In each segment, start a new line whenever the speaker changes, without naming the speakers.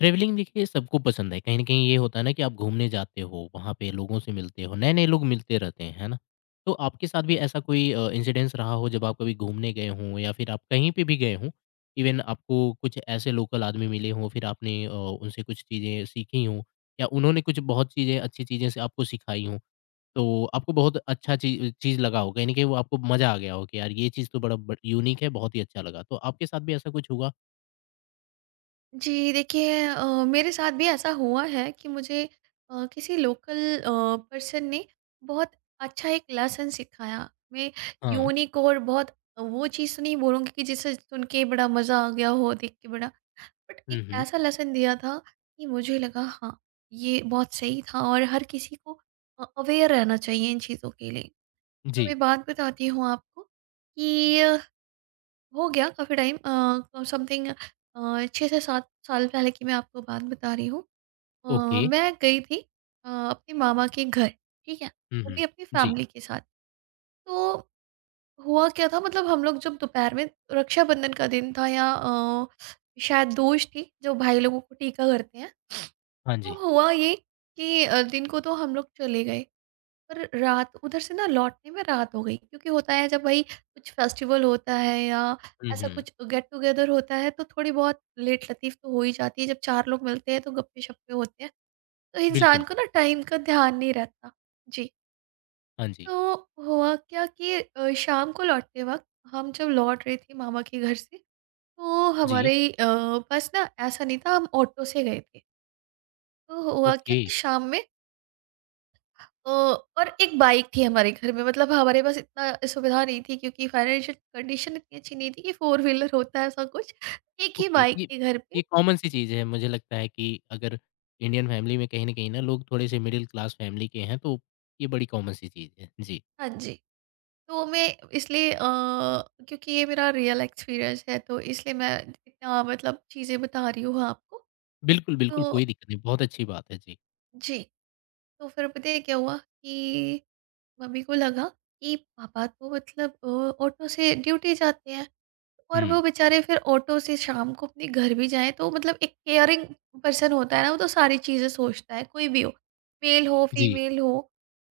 Travelling देखिए सबको पसंद है। कहीं न कहीं ये होता है ना कि आप घूमने जाते हो, वहाँ पे लोगों से मिलते हो, नए-नए लोग मिलते रहते हैं, है ना? तो आपके साथ भी ऐसा कोई इंसिडेंस रहा हो जब आप कभी घूमने गए हों या फिर आप कहीं पे भी गए हों, इवन आपको कुछ ऐसे लोकल आदमी मिले हों, फिर आपने उनसे कुछ चीज़ें सीखी हों या उन्होंने कुछ बहुत चीज़ें अच्छी चीज़ें से आपको सिखाई हों, तो आपको बहुत अच्छा ची चीज़ लगा हो, कहीं न कहीं वो आपको मज़ा आ गया हो कि यार ये चीज़ तो बड़ा ब यूनिक है, बहुत ही अच्छा लगा। तो आपके साथ भी ऐसा कुछ हुआ?
जी, देखिए मेरे साथ भी ऐसा हुआ है कि मुझे किसी लोकल पर्सन ने बहुत अच्छा एक लेसन सिखाया। मैं
हाँ।
यूनिकोड बहुत वो चीज़ तो नहीं बोलूँगी कि जिसे सुन के बड़ा मज़ा आ गया हो देख के बड़ा, बट एक
हुँ, हुँ।
ऐसा लेसन दिया था कि मुझे लगा हाँ, ये बहुत सही था और हर किसी को अवेयर रहना चाहिए इन चीज़ों के लिए। तो
जी।
मैं बात बताती हूँ आपको कि हो गया काफ़ी टाइम, समथिंग 6 से 7 साल पहले की मैं आपको बात बता रही हूँ। अ,
ओके।
मैं गई थी अपने मामा के घर, ठीक है?
हुँ,
वो भी
हुँ।
अपनी
जी।
फैमिली के साथ। तो हुआ क्या था, मतलब हम लोग जब दोपहर में रक्षाबंधन का दिन था या शायद दोष थी जो भाई लोगों को टीका करते हैं।
हाँ
तो
जी।
हुआ ये कि दिन को तो हम लोग चले गए पर रात उधर से ना लौटने में रात हो गई, क्योंकि होता है जब भाई कुछ फेस्टिवल होता है या
हुँ,
ऐसा
हुँ।
कुछ गेट टुगेदर होता है तो थोड़ी बहुत लेट लतीफ तो हो ही जाती है। जब चार लोग मिलते हैं तो गप्पे शप्पे होते हैं, तो इंसान
बिल्कुल।
को ना टाइम का ध्यान नहीं रहता। जी।
हाँ जी।
तो हुआ क्या कि शाम को लौटते वक्त हम जब लौट रहे थे मामा के घर से तो
जी।
हमारे पास ना ऐसा नहीं था, हम ऑटो से गए थे। तो हुआ क्या
ओके,
कि शाम में और एक बाइक थी हमारे घर में, मतलब हमारे पास इतना सुविधा नहीं थी क्योंकि फाइनेंशियल कंडीशन इतनी अच्छी नहीं थी कि फोर व्हीलर होता है ऐसा कुछ। एक ही
ओके।
बाइक
ये
थी घर पे।
ये कॉमन सी चीज़ है मुझे लगता है कि अगर इंडियन फैमिली में कहीं न कहीं ना लोग थोड़े-से मिडल क्लास फैमिली के हैं तो ये बड़ी कॉमन सी चीज़ है। जी।
हाँ जी। तो मैं इसलिए क्योंकि ये मेरा रियल एक्सपीरियंस है तो इसलिए मैं इतना मतलब चीज़ें बता रही हूँ आपको।
बिल्कुल, बिल्कुल
तो
कोई दिक्कत नहीं, बहुत अच्छी बात है। जी।
जी, तो फिर पता है क्या हुआ कि मम्मी को लगा कि पापा तो मतलब ऑटो से ड्यूटी जाते हैं और
हुँ।
वो बेचारे फिर ऑटो से शाम को अपने घर भी जाएँ, तो मतलब एक केयरिंग पर्सन होता है ना, वो तो सारी चीज़ें सोचता है, कोई भी हो, मेल हो,
जी,
फीमेल हो।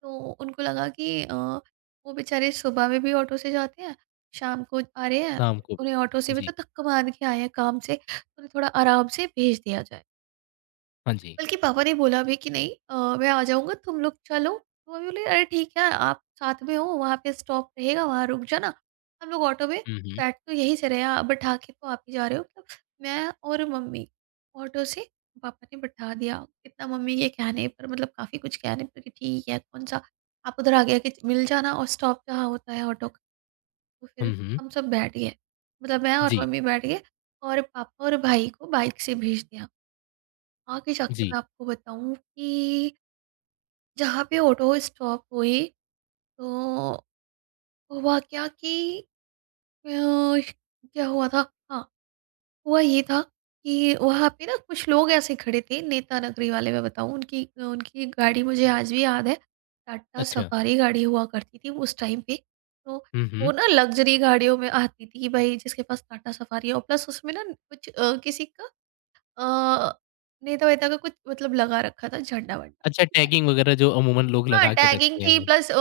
तो उनको लगा कि वो बेचारे सुबह में भी ऑटो से जाते हैं, शाम को आ रहे हैं,
शाम को भी।
उन्हें ऑटो से भी
जी।
तो थक मान के आए हैं काम से, तो उन्हें थोड़ा आराम से भेज दिया जाए।
हाँ जी।
बल्कि पापा ने बोला भी कि नहीं, मैं आ जाऊँगा तुम लोग चलो। तो मम्मी बोली अरे ठीक है आप साथ में हो, वहाँ पे स्टॉप रहेगा वहाँ रुक जाना। हम लोग ऑटो में
हुँ, हुँ।
बैठ तो यहीं से रहे हैं, आप बैठा के तो आप ही जा रहे हो। मतलब मैं और मम्मी ऑटो से, पापा ने बैठा दिया। इतना मम्मी के कहने पर मतलब काफ़ी कुछ कहने पर कि ठीक है, कौन-सा आप उधर आगे आके मिल जाना और स्टॉप जहाँ होता है ऑटो का। तो फिर
हुँ, हुँ।
हम सब बैठ गए। मतलब मैं और
जी,
मम्मी बैठ गए और पापा और भाई को बाइक से भेज दिया। आगे जाके
जी।
मैं आपको बताऊं कि जहाँ पे ऑटो स्टॉप हुई, तो हुआ क्या कि अ, क्या हुआ था? हाँ। हुआ ये था कि वहाँ पे ना कुछ लोग ऐसे खड़े थे नेता नगरी वाले, मैं बताऊँ उनकी उनकी गाड़ी मुझे आज भी याद है। टाटा
अच्छा।
सफारी गाड़ी हुआ करती थी उस टाइम पे। तो
हुँ,
वो
हुँ।
ना लग्जरी गाड़ियों में आती थी कि भाई जिसके पास टाटा सफारी हो प्लस उसमें ना कुछ किसी का अ, नेता वेता का कुछ मतलब लगा रखा था, झंडा वंडा।
अच्छा टैगिंग वग़ैरह जो अमूमन लोग
हाँ,
लगा के
टैगिंग
रखते हैं।
थी
मतलब।
प्लस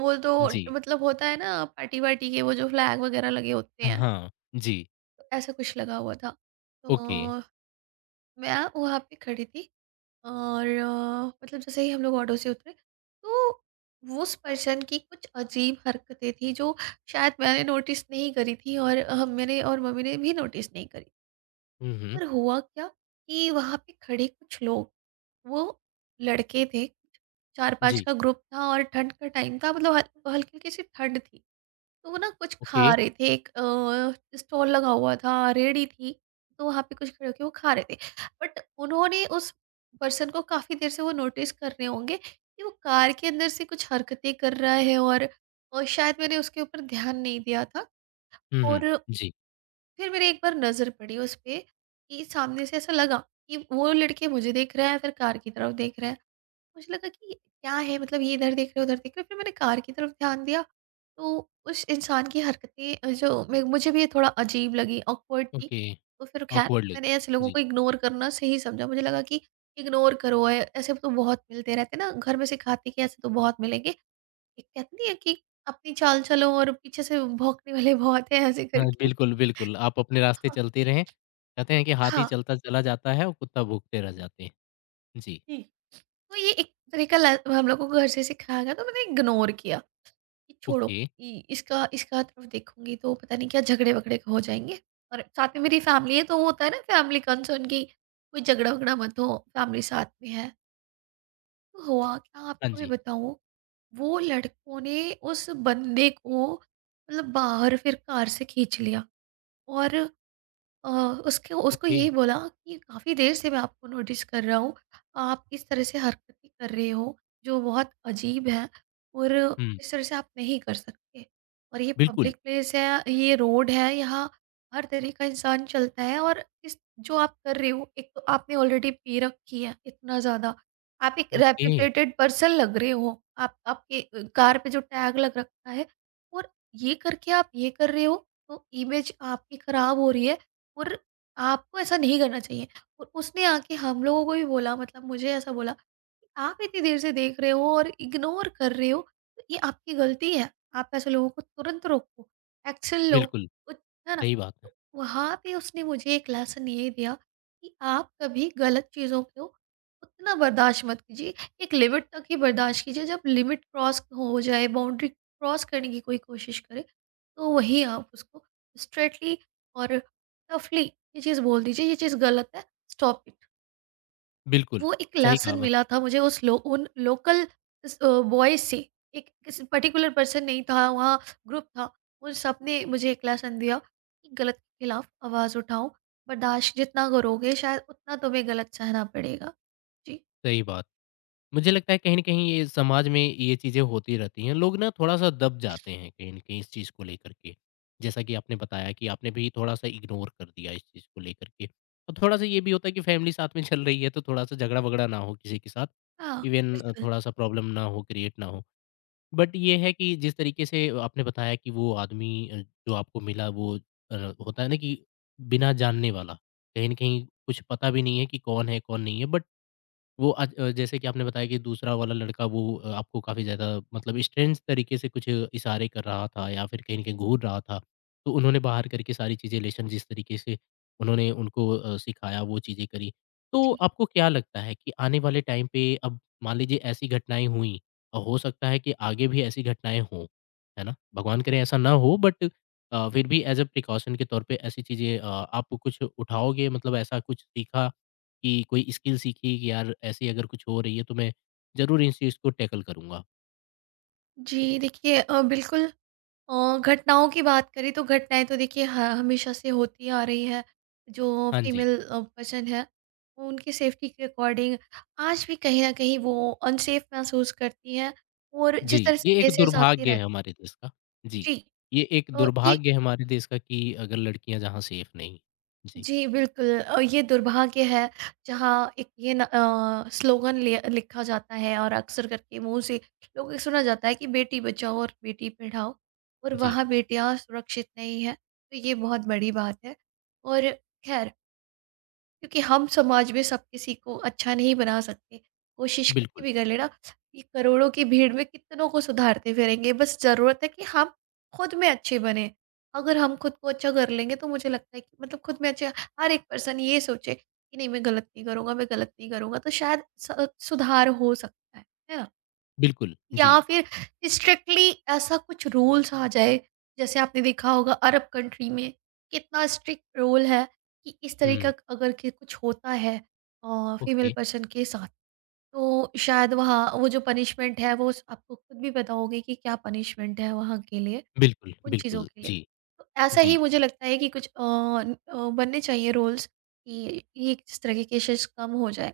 वो तो
जी।
मतलब होता है ना, पार्टी-वार्टी के वो जो फ्लैग वगैरह लगे होते हैं,
हाँ। जी।
तो ऐसा कुछ लगा हुआ था।
ओके।
तो मैं वहाँ पे खड़ी थी और मतलब जैसे ही हम लोग ऑटो से उतरे, तो उस पर्सन की कुछ अजीब हरकतें थी जो शायद मैंने नोटिस नहीं करी थी, और मेरे और मम्मी ने भी नोटिस नहीं करी।
हुँ, हुँ।
और हुआ क्या कि वहाँ पे खड़े कुछ लोग, वो लड़के थे, 4-5
जी।
का ग्रुप था और ठंड का टाइम था, मतलब हल हल्की-हल्की सी ठंड थी। तो वो ना कुछ
ओके।
खा रहे थे, एक स्टॉल लगा हुआ था, रेहड़ी थी, तो वहाँ पे कुछ खड़े होके वो खा रहे थे। बट उन्होंने उस पर्सन को काफ़ी देर से वो नोटिस कर रहे होंगे कि वो कार के अंदर से कुछ हरकतें कर रहा है, और शायद मैंने उसके ऊपर ध्यान नहीं दिया था।
हुँ, हुँ।
और
जी,
फिर मेरी एक बार नज़र पड़ी उस पे कि सामने से ऐसा लगा कि वो लड़के मुझे देख रहा है फिर कार की तरफ देख रहा है। मुझे लगा कि ये क्या है, मतलब ये इधर देख रहे हो उधर देख रहे हो। फिर मैंने कार की तरफ ध्यान दिया तो उस इंसान की हरकतें जो मुझे भी थोड़ा अजीब लगी, ऑकवर्ड थी।
ओके।
तो फिर खैर
ऑकवर्ड लगी।
मैंने ऐसे लोगों
जी।
को इग्नोर करना सही समझा। मुझे लगा कि इग्नोर करो, ऐसे तो बहुत मिलते रहते ना, घर में सिखाते कि ऐसे तो बहुत मिलेंगे। एक कहते नहीं है कि अपनी चाल चलो और पीछे से भौंकने वाले बहुत है ऐसे
हाँ,
करके।
बिल्कुल, बिल्कुल। आप अपने रास्ते
हाँ,
चलते रहें। कहते हैं कि हाथी
हाँ,
चलता चला जाता है और कुत्ता भौंकते रह जाते हैं। जी,
जी। तो ये एक तरीका हम लोग को घर से सिखाया गया, तो मैंने इग्नोर किया कि छोड़ो,
ओके।
इसका इसका तरफ देखूंगी तो पता नहीं क्या झगड़े वगड़े हो जाएंगे, और साथ में मेरी फैमिली है तो होता है ना फैमिली कंसर्न की कोई झगड़ा वगड़ा मत हो, फैमिली साथ में है। तो हुआ क्या
हाँ
आपको भी
जी,
बताऊं, वो लड़कों ने उस बंदे को मतलब बाहर फिर कार से खींच लिया और अ, उसके उसको
ओके।
ये बोला कि काफ़ी देर से मैं आपको नोटिस कर रहा हूँ। आप इस तरह से हरकतें कर रहे हो जो बहुत अजीब है, और
हुँ,
इस तरह से आप नहीं कर सकते। और ये
बिल्कुल।
पब्लिक प्लेस है, ये रोड है, यहाँ हर तरह का इंसान चलता है, और इस जो आप कर रहे हो, एक तो आपने ऑलरेडी पी रखी है इतना ज़्यादा। आप एक
ओके,
रेपुटेटेड पर्सन लग रहे हो। आप, आपके कार पे जो टैग लग रखा है, और ये करके आप ये कर रहे हो तो इमेज आपकी खराब हो रही है। और आपको ऐसा नहीं करना चाहिए। और उसने आके हम लोगों को भी बोला, मतलब मुझे ऐसा बोला कि आप इतनी देर से देख रहे हो और इग्नोर कर रहे हो, तो ये आपकी गलती है। आप ऐसे लोगों को तुरंत रोको, एक्शन लो
बिल्कुल,
कुछ-, है ना।
सही बात है।
तो वहाँ पे उसने मुझे एक लेसन ये दिया कि आप कभी गलत चीज़ों को उतना बर्दाश्त मत कीजिए, एक लिमिट तक ही बर्दाश्त कीजिए। जब लिमिट क्रॉस हो जाए, बाउंड्री क्रॉस करने की कोई कोशिश करे, तो वही आप उसको स्ट्रेटली और टफली ये चीज़ बोल दीजिए, ये चीज़ गलत है, स्टॉप इट।
बिल्कुल,
वो एक
सही कहा
लेसन
मत
मिला था मुझे उस लो उन लोकल इस बॉयज़ से, एक किसी पर्टिकुलर पर्सन नहीं था, वहाँ ग्रुप था। उन सबने मुझे एक लेसन दिया कि गलत के खिलाफ आवाज़ उठाओ, बर्दाश्त जितना करोगे शायद उतना तुम्हें गलत सहना पड़ेगा। जी।
सही बात। मुझे लगता है कहीं न कहीं ये समाज में ये चीज़ें होती रहती हैं। लोग ना थोड़ा-सा दब जाते हैं कहीं न कहीं इस चीज़ को लेकर के। जैसा कि आपने बताया कि आपने भी थोड़ा-सा इग्नोर कर दिया इस चीज़ को लेकर के। और थोड़ा-सा ये भी होता है कि फैमिली साथ में चल रही है तो थोड़ा-सा झगड़ा-वगड़ा ना हो किसी के साथ।
हाँ,
इवेन
बिल्कुल।
थोड़ा-सा प्रॉब्लम ना हो, क्रिएट ना हो। बट ये है कि जिस तरीके से आपने बताया कि वो आदमी जो आपको मिला वो होता है ना कि बिना जानने वाला। कहीं न कहीं कुछ पता भी नहीं है कि कौन है, कौन नहीं है बट वो जैसे कि आपने बताया कि दूसरा वाला लड़का वो आपको काफ़ी ज़्यादा मतलब स्ट्रेंज तरीके से कुछ इशारे कर रहा था या फिर कहीं न कहीं घूर रहा था। तो उन्होंने बाहर करके सारी चीज़ें लेसन जिस तरीके से उन्होंने उनको सिखाया वो चीज़ें करी। तो
जी।
आपको क्या लगता है कि आने वाले टाइम पे अब मान लीजिए ऐसी घटनाएँ हुई और हो सकता है कि आगे भी ऐसी घटनाएँ हों, है ना? भगवान करे ऐसा ना हो बट फिर भी एज़ अ प्रिकॉशन के तौर पे ऐसी चीज़ें आप कुछ उठाओगे मतलब ऐसा कुछ सीखा कि कोई स्किल सीखी कि यार ऐसी अगर कुछ हो रही है तो मैं ज़रूर इस चीज़ को टैकल करूँगा।
जी, देखिए बिल्कुल घटनाओं की बात करें तो घटनाएँ तो देखिए ह हमेशा से होती आ रही है। जो
हाँ जी।
फीमेल पर्सन है, वो उनकी सेफ्टी के अकॉर्डिंग आज भी कहीं न कहीं वो अनसेफ महसूस करती हैं, और
जी,
जिस तरह से
ये एक
केसेज़ आते रहते
दुर्भाग्य है
हैं।
हमारे देश का। जी,
जी,
ये एक
तो ये
दुर्भाग्य है हमारे देश का कि अगर लड़कियाँ जहाँ सेफ नहीं। जी,
जी, बिल्कुल ये दुर्भाग्य है। जहाँ एक ये न स्लोगन लिया लिखा जाता है और अक्सर करके मुँह से लोगों को सुना जाता है कि बेटी बचाओ और बेटी पढ़ाओ, और
जी,
वहाँ बेटियाँ सुरक्षित नहीं है, तो ये बहुत बड़ी बात है। और खैर, क्योंकि हम समाज में सब किसी को अच्छा नहीं बना सकते, कोशिश करके
बिल्कुल,
भी कर लेना, ये करोड़ों की भीड़ में कितनों को सुधारते फिरेंगे। बस ज़रूरत है कि हम खुद में अच्छे बने। अगर हम खुद को अच्छा कर लेंगे तो मुझे लगता है कि मतलब खुद में अच्छा, हर एक पर्सन ये सोचे कि नहीं, मैं गलत नहीं करूँगा, मैं गलत नहीं करूँगा, तो शायद सुधार हो सकता है ना।
बिल्कुल,
या
जी।
फिर स्ट्रिक्टली ऐसा कुछ रूल्स आ जाए, जैसे आपने देखा होगा अरब कंट्री में कितना स्ट्रिक्ट रूल है, कि इस तरह का
हुँ,
अगर कि कुछ होता है फीमेल
ओके,
पर्सन के साथ, तो शायद वहाँ वो जो पनिशमेंट है वो आपको खुद भी पता होगी कि क्या पनिशमेंट है वहाँ के लिए,
बिल्कुल,
उन चीज़ों
बिल्कुल,
के लिए।
जी,
तो ऐसा
जी।
ही मुझे लगता है कि कुछ न बनने चाहिए रूल्स कि ये इस तरह की केसेस कम हो जाए।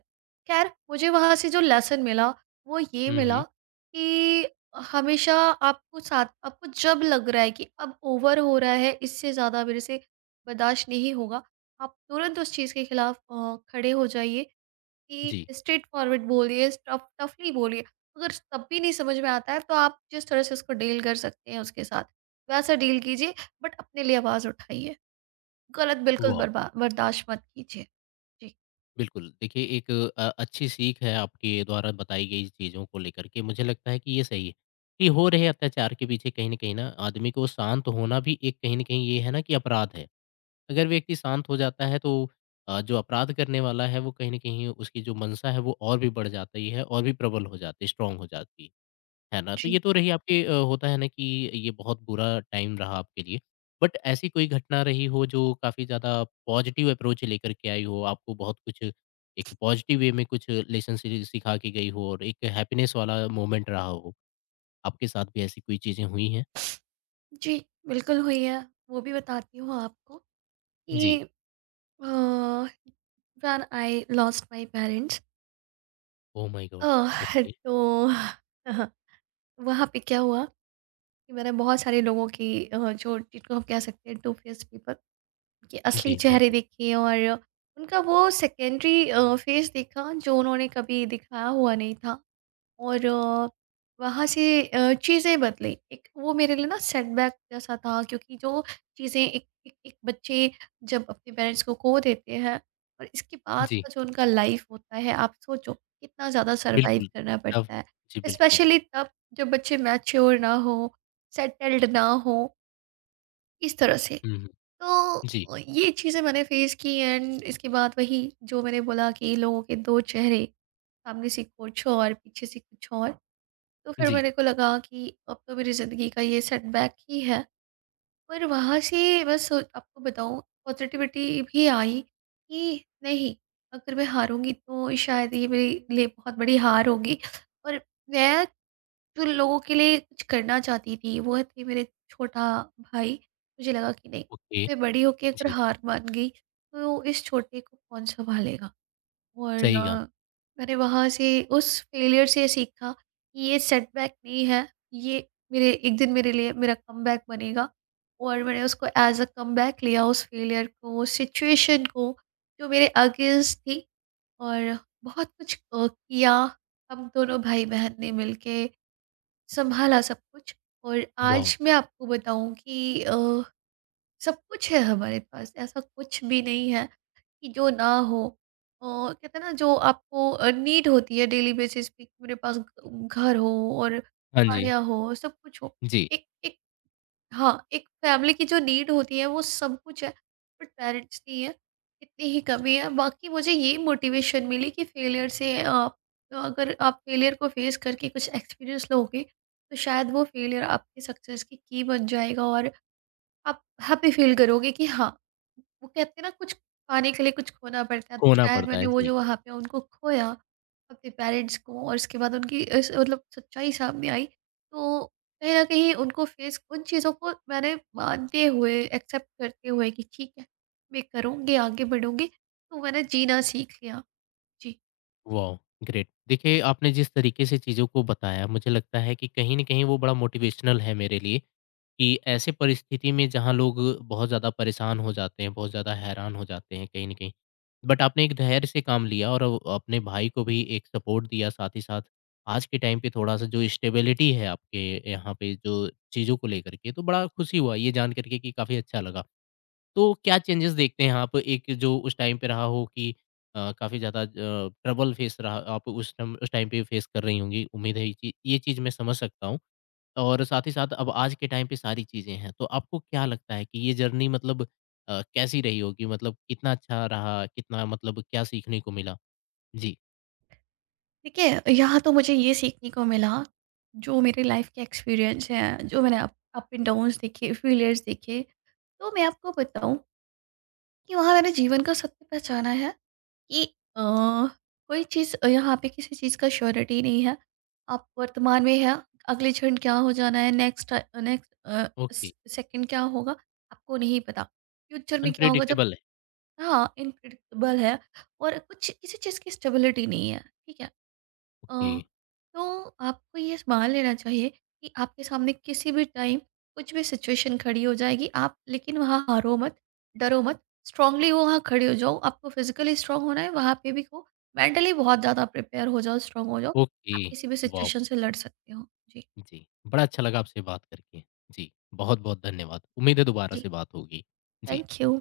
ख़ैर मुझे वहाँ से जो लेसन मिला वो ये
हुँ,
मिला
हुँ,
कि हमेशा आपको साथ, आपको जब लग रहा है कि अब ओवर हो रहा है, इससे ज़्यादा मेरे से बर्दाश्त नहीं होगा, आप तुरंत उस चीज़ के खिलाफ खड़े हो जाइए, कि
जी,
स्ट्रेट फॉरवर्ड बोलिए, टफ टफली बोलिए। अगर तब भी नहीं समझ में आता है तो आप जिस तरह से उसको डील कर सकते हैं उसके साथ, वैसा डील कीजिए बट अपने लिए आवाज़ उठाइए। गलत बिल्कुल
वाह!
बर्बा बर्दाश्त मत कीजिए। जी।
बिल्कुल, देखिए एक अच्छी सीख है आपके द्वारा बताई गई चीज़ों को लेकर के, मुझे लगता है कि ये सही है, कि हो रहे अत्याचार के पीछे कहीं न कहीं ना आदमी को शांत होना भी एक कहीं न कहीं ये है ना कि अपराध है। अगर व्यक्ति शांत हो जाता है तो जो अपराध करने वाला है वो कहीं न कहीं उसकी जो मंशा है वो और भी बढ़ जाती है और भी प्रबल हो जाती है, स्ट्रॉन्ग हो जाती है। है ना? तो ये
जी।
तो रही आपके होता है ना कि ये बहुत बुरा टाइम रहा आपके लिए। बट ऐसी कोई घटना रही हो जो काफ़ी ज़्यादा पॉज़िटिव अप्रोच लेकर के आई हो, आपको बहुत कुछ एक पॉज़िटिव वे में कुछ लेसन सि सिखा के गई हो और एक हैप्पीनेस वाला मोमेंट रहा हो? आपके साथ भी ऐसी कोई चीज़ें हुई हैं?
जी, बिल्कुल हुई है। वो भी बताती हूँ आपको
जी।
कि uh, when I lost my parents.
Oh my god!
Uh,
okay.
तो वहाँ पे क्या हुआ कि मैंने बहुत सारे लोगों की जो जिनको हम कह सकते हैं टू फेस पीपल, उनके असली
जी,
चेहरे
बिल्कुल।
देखे और उनका वो सेकेंडरी फेस देखा जो उन्होंने कभी दिखाया हुआ नहीं था। और वहाँ से चीज़ें बदली। एक वो मेरे लिए ना सेटबैक जैसा था क्योंकि जो चीज़ें एक एक एक बच्चे जब अपने पेरेंट्स को खो देते हैं और इसके बाद
जी।
का जो उनका लाइफ होता है, आप सोचो कितना ज़्यादा सर्वाइव
बिल्कुल।
करना
तब
पड़ता है।
जी, बिल्कुल।
स्पेशली तब जब बच्चे मैच्योर ना हों, सेटल्ड ना हों, इस तरह से।
हुँ, हुँ। जी,
तो ये चीज़ें मैंने फेस की एंड इसके बाद वही जो मैंने बोला कि लोगों के दो चेहरे, सामने से कुछ और पीछे से कुछ और। तो फिर
जी।
मेरे को लगा कि अब तो मेरी ज़िंदगी का ये सेटबैक ही है। पर वहाँ से आपको बताऊँ पॉज़िटिविटी भी आई कि नहीं, अगर मैं हारूँगी तो शायद ये मेरे लिए बहुत बड़ी हार होगी और मैं जो लोगों के लिए कुछ करना चाहती थी वो थी मेरे छोटा भाई। मुझे लगा कि नहीं,
ओके,
मैं बड़ी होके अगर
जी।
हार मान गई तो इस छोटे को कौन सँभालेगा। और
सही कहा।
मैंने वहाँ से उस फेलियर से सीखा कि ये सेटबैक नहीं है, ये मेरे एक दिन मेरे लिए मेरा कमबैक बनेगा। और मैंने उसको एज़ अ कमबैक लिया उस फेलियर को, उस सिचुएशन को जो मेरे अगेंस्ट थी और बहुत कुछ किया, हम दोनों भाई-बहन ने मिलके सँभाला सब कुछ। और
वॉव!
आज मैं आपको बताऊँ कि सब कुछ है हमारे पास, ऐसा कुछ भी नहीं है कि जो ना हो। कहते हैं ना जो आपको नीड होती है डेली बेसिस पे कि मेरे पास घ घर हो और
हाँ जी,
गाड़ियाँ हो, सब कुछ हो।
जी।
एक एक हाँ, एक फैमिली की जो नीड होती है वो सब कुछ है, बट पेरेंट्स की है, इतनी ही कमी है। बाकी मुझे ये मोटिवेशन मिली कि फेलियर से आप, अगर आप फेलियर को फेस करके कुछ एक्सपीरियंस लोगे, तो शायद वो फेलियर आपकी सक्सेस की key बन जाएगा और आप हैप्पी फ़ील करोगे कि हाँ, वो कहते हैं ना कुछ पाने के लिए कुछ खोना पड़ता है, तो
खोना
शायद
पड़ता
मैंने
है।
वो
जी।
जो वहाँ पे उनको खोया, अपने पेरेंट्स को और उसके बाद उनकी इस मतलब सच्चाई सामने आई, तो कहीं न कहीं उनको फ़ेस उन चीज़ों को मैंने मानते हुए, एक्सेप्ट करते हुए कि ठीक है, मैं करूँगी, आगे बढ़ूँगी, तो मैंने जीना सीख लिया। जी।
वाओ! ग्रेट। देखिए, आपने जिस तरीके से चीज़ों को बताया, मुझे लगता है कि कहीं न कहीं वो बड़ा मोटिवेशनल है मेरे लिए कि ऐसे परिस्थिति में जहाँ लोग बहुत ज़्यादा परेशान हो जाते हैं, बहुत ज़्यादा हैरान हो जाते हैं कहीं न कहीं। बट आपने एक धैर्य से काम लिया और अपने भाई को भी एक सपोर्ट दिया, साथ ही साथ आज के टाइम पे थोड़ा-सा जो स्टेबिलिटी है आपके यहाँ पे जो चीज़ों को लेकर के, तो बड़ा खुशी हुआ ये जान कर के कि काफ़ी अच्छा लगा। तो क्या चेंजेस देखते हैं आप एक जो उस टाइम पे रहा हो कि काफ़ी ज़्यादा ट्रबल फेस रहा आप उस टाइम पे फेस कर रही होंगी। उम्मीद है ये चीज़ मैं समझ सकता हूँ और साथ ही साथ अब आज के टाइम पे सारी चीज़ें हैं। तो आपको क्या लगता है कि ये जर्नी मतलब कैसी रही होगी? मतलब कितना अच्छा रहा? कितना मतलब क्या सीखने को मिला? जी,
देखिए, यहाँ तो मुझे ये सीखने को मिला, जो मेरे लाइफ़ के एक्सपीरियंस हैं, जो मैंने अप अप एंड डाउन्स देखे, फेलियर्स देखे, तो मैं आपको बताऊँ कि वहाँ मैंने जीवन का सत्य पहचाना है कि अ, कोई चीज़ यहाँ पे किसी चीज़ का श्योरिटी नहीं है। आप वर्तमान में हैं, अगले क्षण क्या हो जाना है, नेक्स्ट
ओके
स सेकंड क्या होगा, आपको नहीं पता। फ्यूचर में क्या होगा जब।
अनप्रेडिक्टेबल है।
हाँ, इम्प्रेडिक्टेबल है और कुछ किसी चीज़ की स्टेबिलिटी नहीं है, ठीक है?
ओके,
अ, तो आपको ये मान लेना चाहिए कि आपके सामने किसी भी टाइम कुछ भी सिचुएशन खड़ी हो जाएगी आप, लेकिन वहाँ हारो मत, डरो मत, स्ट्रांगली वहाँ खड़े हो जाओ। आपको फिजिकली स्ट्रांग होना है, वहाँ पे भी हो मेंटली बहुत ज़्यादा प्रिपेयर हो जाओ, स्ट्रांग हो जाओ।
ओके,
आप किसी भी
वॉव!
सिचुएशन से लड़ सकते हो। जी।
जी, बड़ा अच्छा लगा आपसे बात करके। जी, बहुत-बहुत धन्यवाद। उम्मीद है दोबारा
जी,
से बात होगी। जी।
Thank you.